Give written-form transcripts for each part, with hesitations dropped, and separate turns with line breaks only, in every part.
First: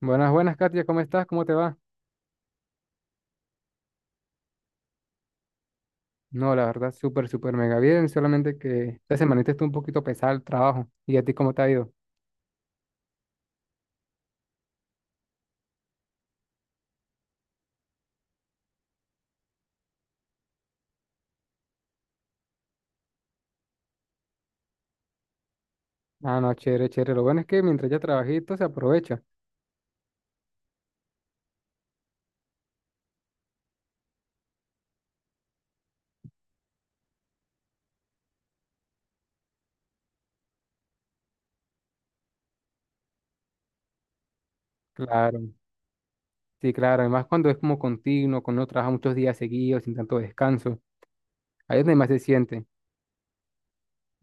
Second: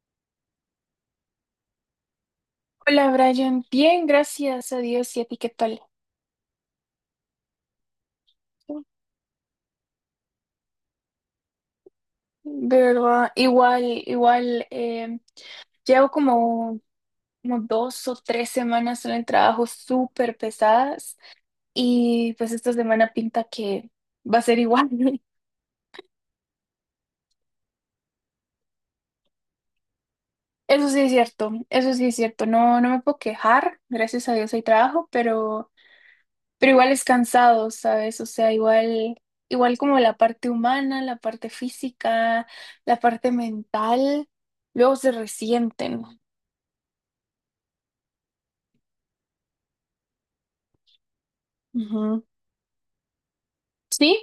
Buenas, buenas, Katia, ¿cómo estás? ¿Cómo te va?
Hola Brian, bien, gracias a Dios y a ti, ¿qué tal?
No, la verdad, súper, súper mega bien, solamente que esta semanita estuvo un poquito pesado el trabajo. ¿Y a ti cómo te ha ido?
De verdad, igual, igual, llevo como dos o tres semanas en el trabajo súper pesadas y pues esta semana pinta que va a ser igual.
Ah, no, chévere, chévere. Lo bueno es que mientras ya trabajito se aprovecha.
Eso sí es cierto, eso sí es cierto, no, no me puedo quejar, gracias a Dios hay trabajo, pero... Pero igual es cansado, ¿sabes? O sea, igual, igual como la parte humana, la parte física, la parte mental, luego se
Claro,
resienten.
sí, claro. Además, cuando es como continuo, cuando uno trabaja muchos días seguidos, sin tanto descanso, ahí es donde más se
Ujú.
siente.
Sí,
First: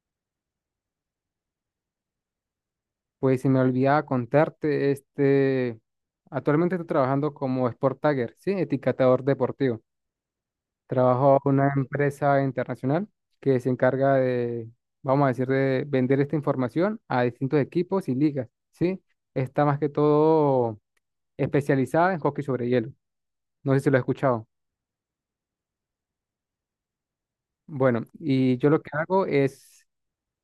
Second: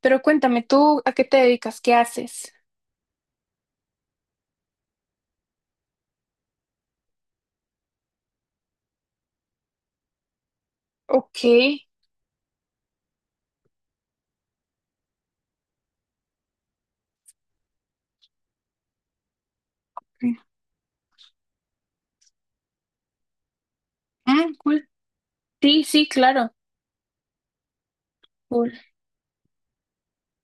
pero cuéntame, ¿tú a qué te dedicas? ¿Qué haces?
Pues se me olvidaba contarte, actualmente estoy trabajando como Sport Tagger, sí, etiquetador deportivo. Trabajo
Ok.
en una empresa internacional que se encarga de, vamos a decir, de vender esta información a distintos equipos y ligas, ¿sí? Está más que todo especializada en hockey sobre hielo. No sé si lo has escuchado.
Mm, cool. Sí, sí, claro.
Bueno, y yo
Cool.
lo que hago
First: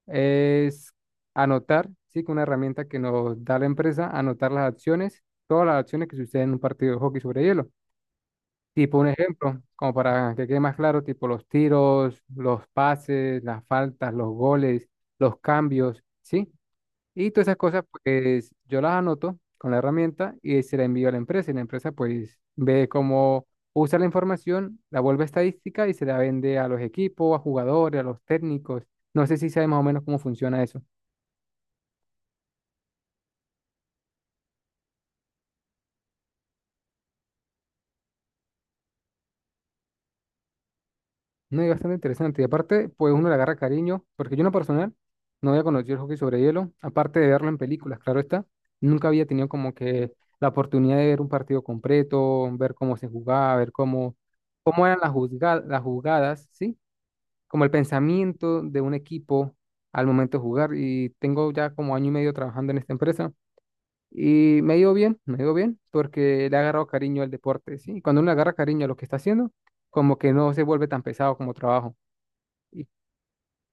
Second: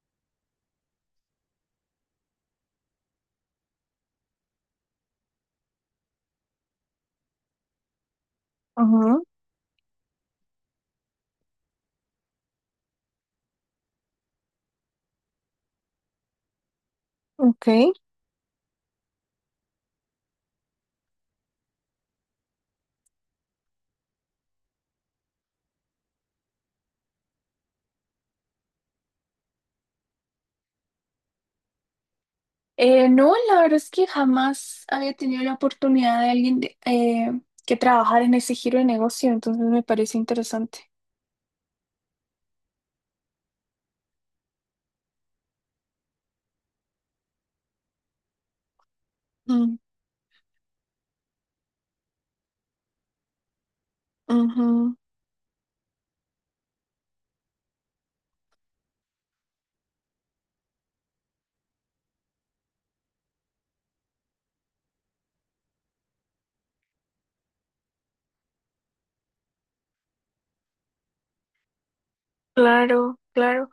es anotar, sí, con una herramienta que nos da la empresa, anotar las acciones, todas las acciones que suceden en un partido de hockey sobre hielo. Tipo un
Ajá,
ejemplo, como para que quede más claro, tipo los tiros, los pases, las faltas, los goles, los cambios, ¿sí? Y todas esas cosas,
ok.
pues yo las anoto con la herramienta y se la envío a la empresa. Y la empresa, pues, ve cómo usa la información, la vuelve estadística y se la vende a los equipos, a jugadores, a los técnicos. No sé si sabes más o menos cómo funciona eso.
No, la verdad es que jamás había tenido la oportunidad de alguien que trabajar en ese giro de negocio, entonces me parece interesante.
No, es bastante interesante. Y aparte, pues uno le agarra cariño, porque yo en lo personal no había conocido el hockey sobre hielo, aparte de verlo en películas, claro está. Nunca había tenido como
Mm,
que la oportunidad de ver un partido completo, ver cómo se jugaba, ver cómo, cómo
ujú.
eran las las jugadas, ¿sí? Como el pensamiento de un equipo al momento de jugar. Y tengo ya como año y medio trabajando en esta empresa. Y me ha ido bien, me ha ido bien, porque le ha agarrado cariño al deporte, ¿sí? Y cuando uno le agarra cariño a lo que está haciendo, como que no se vuelve tan pesado como trabajo. Y
Claro, claro,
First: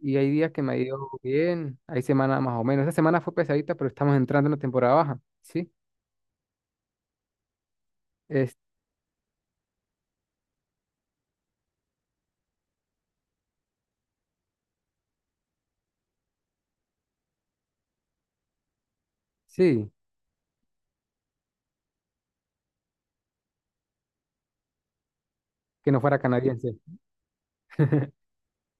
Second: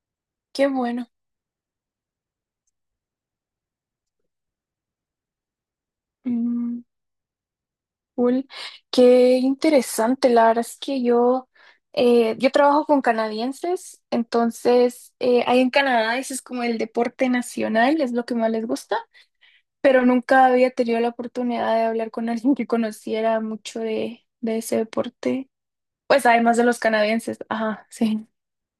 y hay días que
qué
me ha ido
bueno.
bien, hay semanas más o menos. Esta semana fue pesadita, pero estamos entrando en la temporada baja, ¿sí?
Mm, cool.
Es,
Qué interesante. La verdad es que yo trabajo con canadienses, entonces ahí en Canadá ese es como el deporte nacional, es lo que más les gusta,
sí,
pero nunca había tenido la oportunidad de hablar con alguien que conociera mucho de ese deporte.
que no fuera
Pues además de
canadiense.
los canadienses, ajá, sí.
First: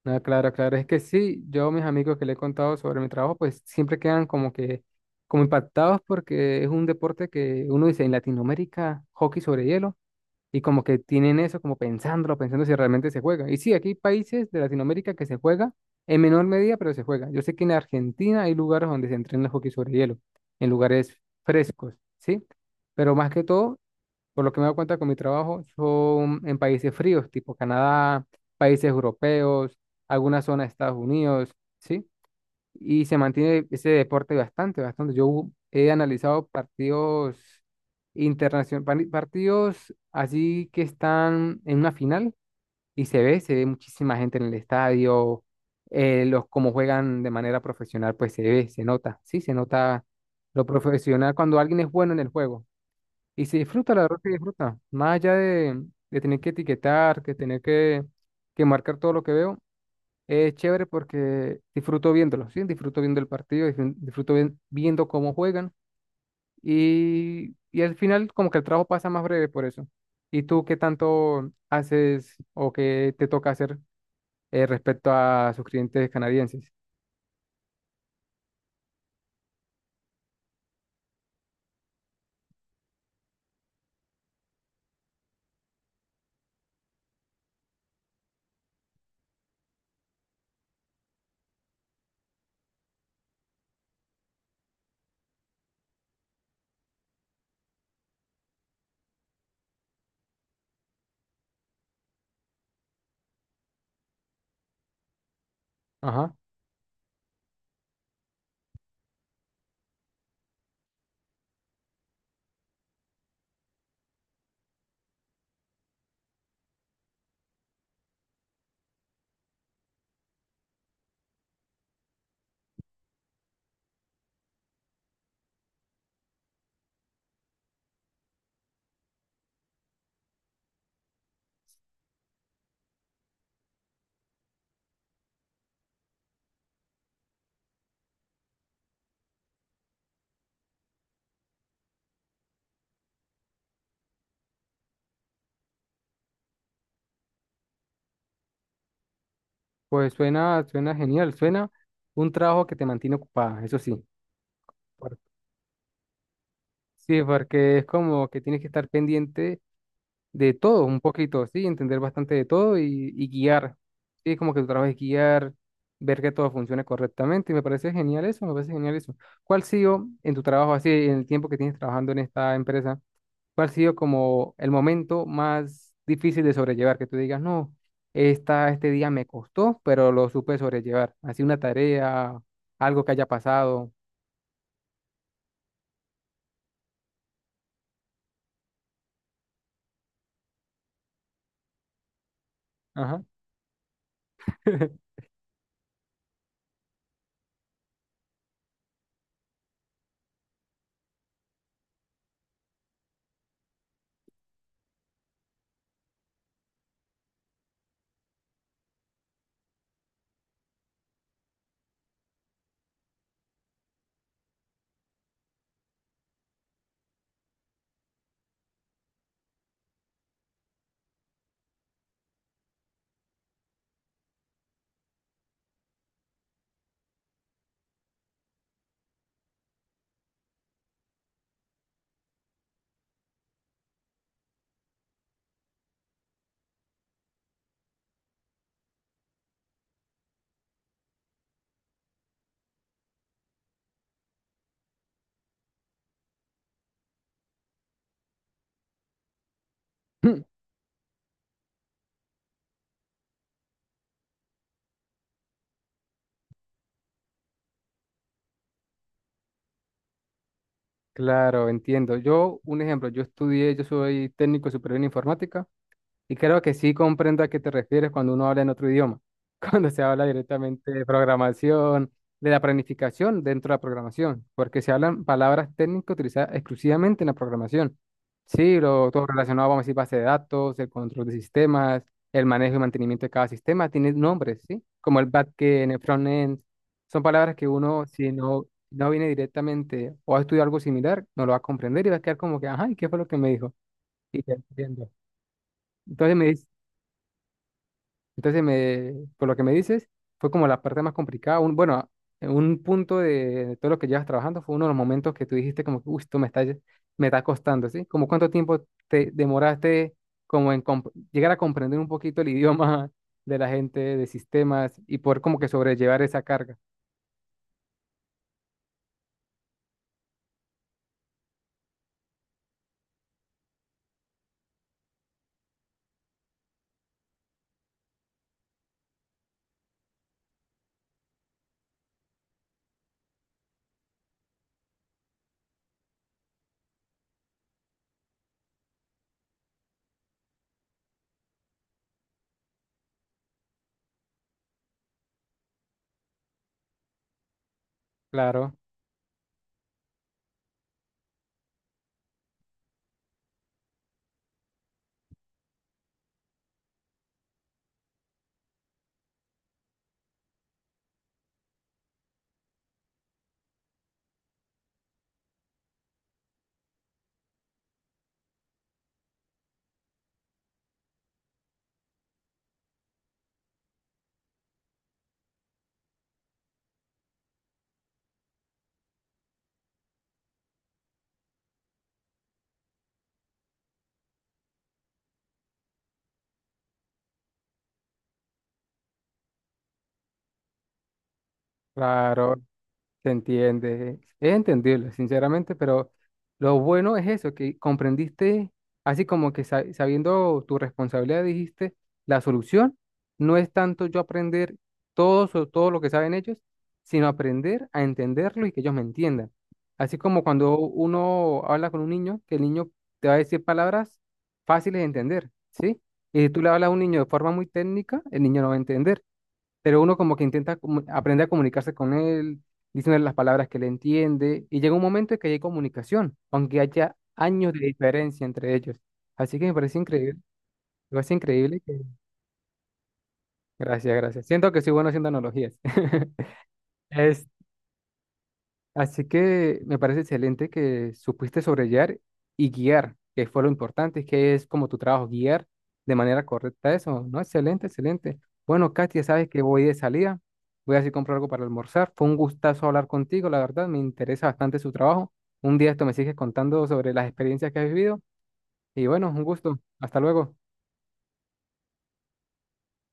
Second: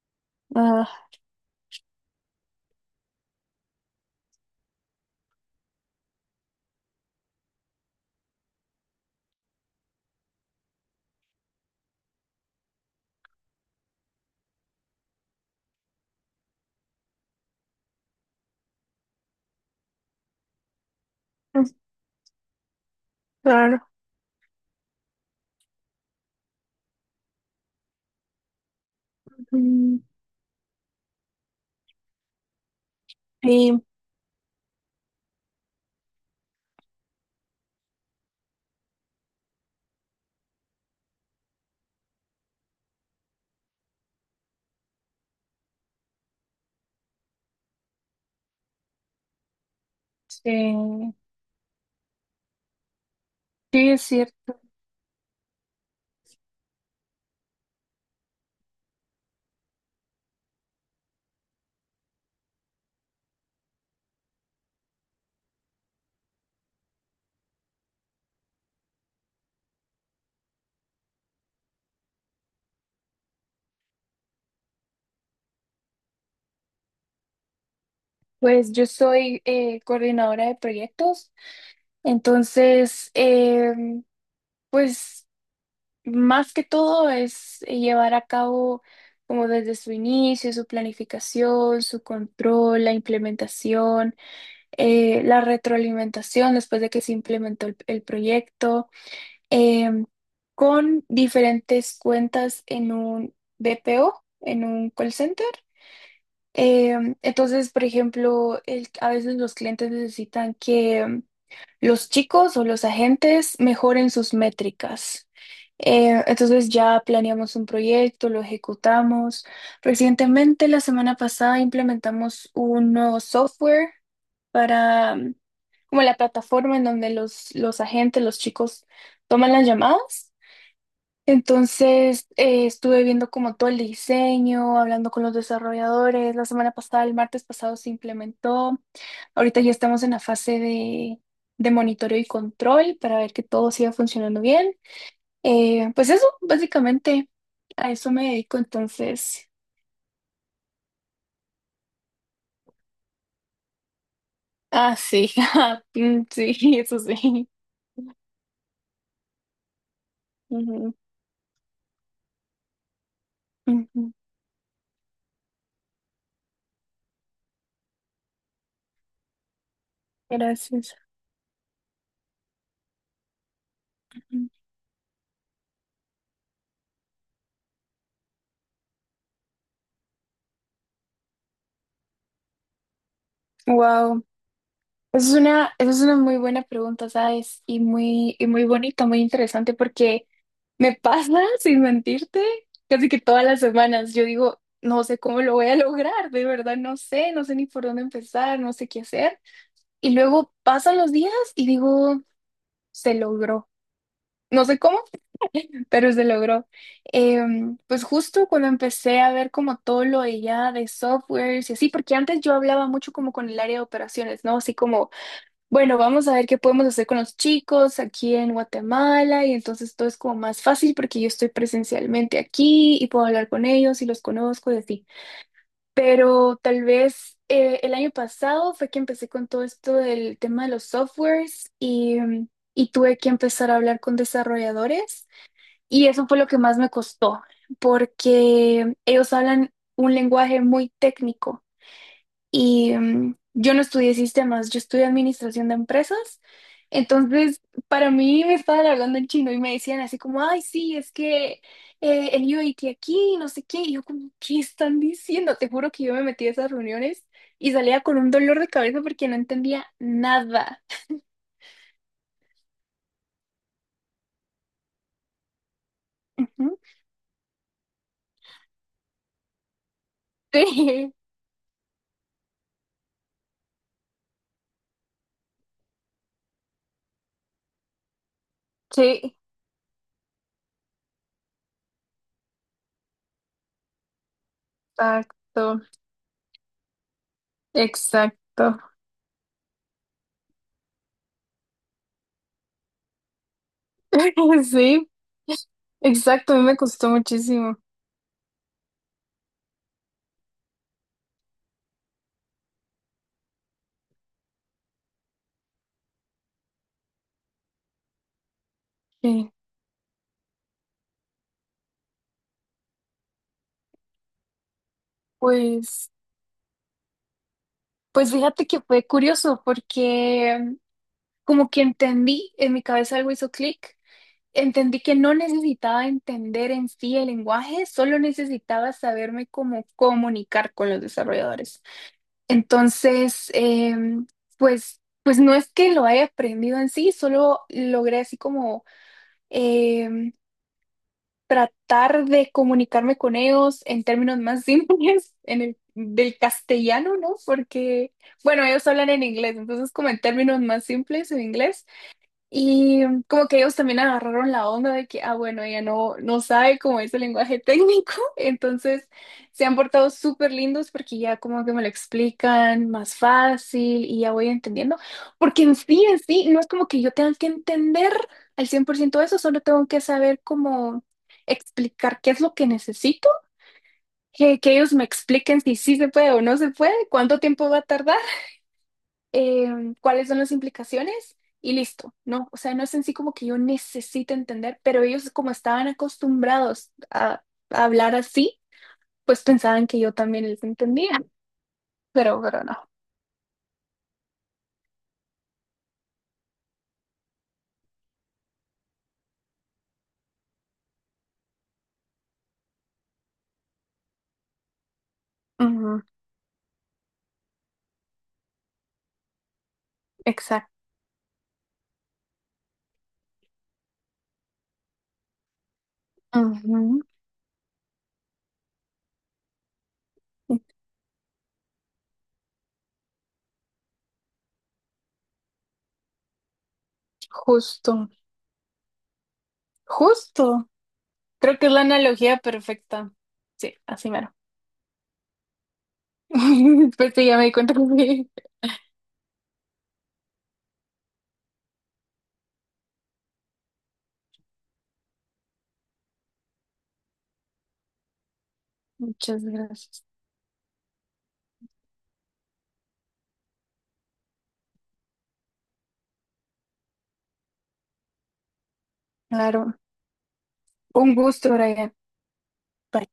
No, claro, claro. Es
Ah,
que sí, yo a mis amigos que le he contado sobre mi trabajo, pues siempre quedan como que, como impactados porque es un deporte que uno dice en Latinoamérica, hockey sobre hielo, y como que tienen eso, como pensándolo, pensando si realmente se juega. Y sí, aquí hay países de Latinoamérica que se juega en menor medida, pero se juega. Yo sé que en Argentina hay lugares donde se entrena hockey sobre hielo, en lugares frescos, ¿sí? Pero más que todo,
claro.
por lo que me doy cuenta con mi trabajo, son en países fríos, tipo Canadá, países europeos,
Mm,
algunas zonas de Estados Unidos, ¿sí? Y se mantiene
y,
ese deporte bastante, bastante. Yo he analizado partidos internacionales, partidos así que están en una final y se ve muchísima gente en el estadio, los como juegan de manera profesional, pues se ve, se nota, sí, se nota lo
sí,
profesional cuando alguien es bueno en el juego y se
sí,
disfruta,
es
la verdad se
cierto.
disfruta, más allá de tener que etiquetar, que tener que marcar todo lo que veo. Es chévere porque disfruto viéndolo, ¿sí? Disfruto viendo el partido, disfruto viendo cómo juegan y al final como que el trabajo pasa más breve por eso. ¿Y tú qué tanto haces o qué te toca hacer respecto a sus clientes canadienses?
Pues yo soy coordinadora de proyectos, entonces, pues más que todo es llevar a cabo como desde su inicio, su planificación, su control, la implementación, la retroalimentación después de que se implementó el proyecto, em, con diferentes cuentas en un BPO, en un call center.
Ajá,
Entonces, por ejemplo, a veces los clientes necesitan que los chicos o los agentes mejoren sus métricas. Entonces ya planeamos un proyecto, lo ejecutamos. Recientemente, la semana pasada, implementamos un nuevo software para como la plataforma en donde los agentes, los chicos toman las llamadas. Entonces, estuve viendo como todo el diseño, hablando con los desarrolladores. La semana pasada, el martes pasado, se implementó. Ahorita ya estamos en la fase de monitoreo y control para ver que todo siga funcionando bien. Pues eso, básicamente, a eso me dedico entonces.
pues suena, suena genial, suena un trabajo que te mantiene ocupada, eso sí.
Ah,
Por-
sí, ah, mm, sí, eso
Sí,
sí.
porque es como que tienes que estar pendiente de todo,
Ujú,
un poquito, ¿sí? Entender bastante de todo y guiar,
ujú.
¿sí? Como que tu trabajo es guiar, ver que todo funcione correctamente y me parece genial eso, me parece genial eso. ¿Cuál ha sido en tu trabajo, así,
Gracias.
en el tiempo que tienes trabajando en esta empresa, cuál ha sido como el momento más difícil de sobrellevar? Que tú digas, no, esta, este día me costó, pero lo supe sobrellevar. Así una tarea, algo que haya pasado.
Wow. Esa es una muy buena pregunta, ¿sabes? Y muy bonita, muy interesante, porque me pasa, sin mentirte, casi que
Ajá.
todas las semanas yo digo, no sé cómo lo voy a lograr, de verdad no sé, no sé ni por dónde empezar, no sé qué hacer. Y luego pasan los días y digo, se logró. No sé cómo, pero se logró. Pues justo cuando empecé a ver como todo lo de ya de softwares y así, porque antes yo hablaba mucho como con el área de operaciones, ¿no? Así como bueno, vamos a ver qué podemos hacer con los chicos aquí en Guatemala y entonces todo es como más fácil porque yo estoy presencialmente aquí y puedo hablar con ellos y los conozco y así. Pero tal vez el año pasado fue que empecé con todo esto del tema de los softwares y tuve que empezar a hablar con desarrolladores y eso fue lo que más me costó porque ellos hablan un lenguaje muy técnico. Y yo no estudié sistemas, yo estudié administración de empresas. Entonces, para mí me estaban hablando en chino y me decían así como, ay, sí, es que el UAT aquí, no sé qué. Y yo como, ¿qué están diciendo? Te juro que yo me metí a esas reuniones y salía con un dolor de cabeza porque no entendía nada.
Claro, entiendo. Yo, un ejemplo, yo estudié, yo soy técnico superior en informática. Y creo que
Ujú.
sí comprendo a qué te refieres cuando uno habla en otro idioma, cuando se habla directamente de
Sí,
programación, de la planificación dentro de la programación, porque se hablan palabras técnicas utilizadas exclusivamente en la programación. Sí, lo, todo
sí,
relacionado, vamos a decir, base de datos, el control de sistemas, el manejo y mantenimiento de cada sistema, tiene nombres, ¿sí? Como el
exacto,
backend, el frontend, son palabras que uno, si no,
exacto.
no viene directamente o ha estudiado algo similar, no lo va a comprender y va a quedar como que, ajá, ¿y qué fue lo que me dijo? Y te
Sí,
entiendo. Entonces me
exacto, a mí
dice,
me costó muchísimo.
entonces, me, por lo que me dices, fue como la parte más complicada. Un, bueno, un punto de todo lo que llevas trabajando fue uno de los momentos que tú dijiste como que, uy, esto me está, me está costando, ¿sí? Como cuánto tiempo te
Sí.
demoraste como en llegar a comprender un poquito el idioma de la gente, de sistemas y poder como que
Pues
sobrellevar esa carga.
Pues fíjate que fue curioso porque como que entendí, en mi cabeza algo hizo clic, entendí que no necesitaba entender en sí el lenguaje, solo necesitaba saberme cómo comunicar con los desarrolladores. Entonces, pues no es que lo haya aprendido en sí, solo logré así como em, tratar de comunicarme con ellos en términos más simples, en del castellano, ¿no? Porque, bueno,
Claro,
ellos hablan en inglés, entonces como en términos más simples en inglés. Y como que ellos también agarraron la onda de que, ah, bueno, ella no, no sabe cómo es el lenguaje técnico, entonces se han portado súper lindos porque ya como que me lo explican más fácil y ya voy entendiendo, porque en sí, no es como que yo tenga que entender al 100% eso, solo tengo que saber cómo explicar qué es lo que necesito, que ellos me expliquen si sí se puede o no se puede, cuánto tiempo va a tardar cuáles son las implicaciones y listo, ¿no? O sea, no es en sí como que yo necesite entender, pero ellos como estaban acostumbrados a hablar así, pues pensaban que yo también les entendía, pero,
claro,
pero no.
se entiende, es entendible, sinceramente, pero lo bueno es eso, que comprendiste, así como que sabiendo tu responsabilidad, dijiste, la solución no es tanto yo aprender todo, todo
Ujú,
lo que saben ellos, sino aprender a entenderlo y que ellos me entiendan. Así como
exacto.
cuando uno habla con un niño, que el niño te va a decir palabras fáciles de entender, ¿sí? Y si tú le hablas a un
Ujú,
niño de forma muy técnica, el niño no va a entender pero uno como que intenta aprender a comunicarse con él, diciéndole las palabras que le entiende, y llega un momento en que hay comunicación, aunque haya años de
justo,
diferencia entre ellos. Así que
justo.
me parece
Creo que es
increíble
la
que...
analogía perfecta. Sí, así
Gracias,
mero.
gracias. Siento que soy bueno haciendo analogías.
Después sí, ya me
Este,
di cuenta que sí.
así que me parece excelente que supiste sobrellevar y guiar, que fue lo importante, que es como tu trabajo, guiar de manera correcta eso, ¿no? Excelente, excelente. Bueno, Katia,
Muchas
sabes que voy de
gracias.
salida, voy a ir a comprar algo para almorzar. Fue un gustazo hablar contigo, la verdad, me interesa bastante su trabajo. Un día esto me sigues contando sobre las experiencias que has vivido y bueno, un
Claro.
gusto. Hasta luego.
Un gusto, Brian. Bye.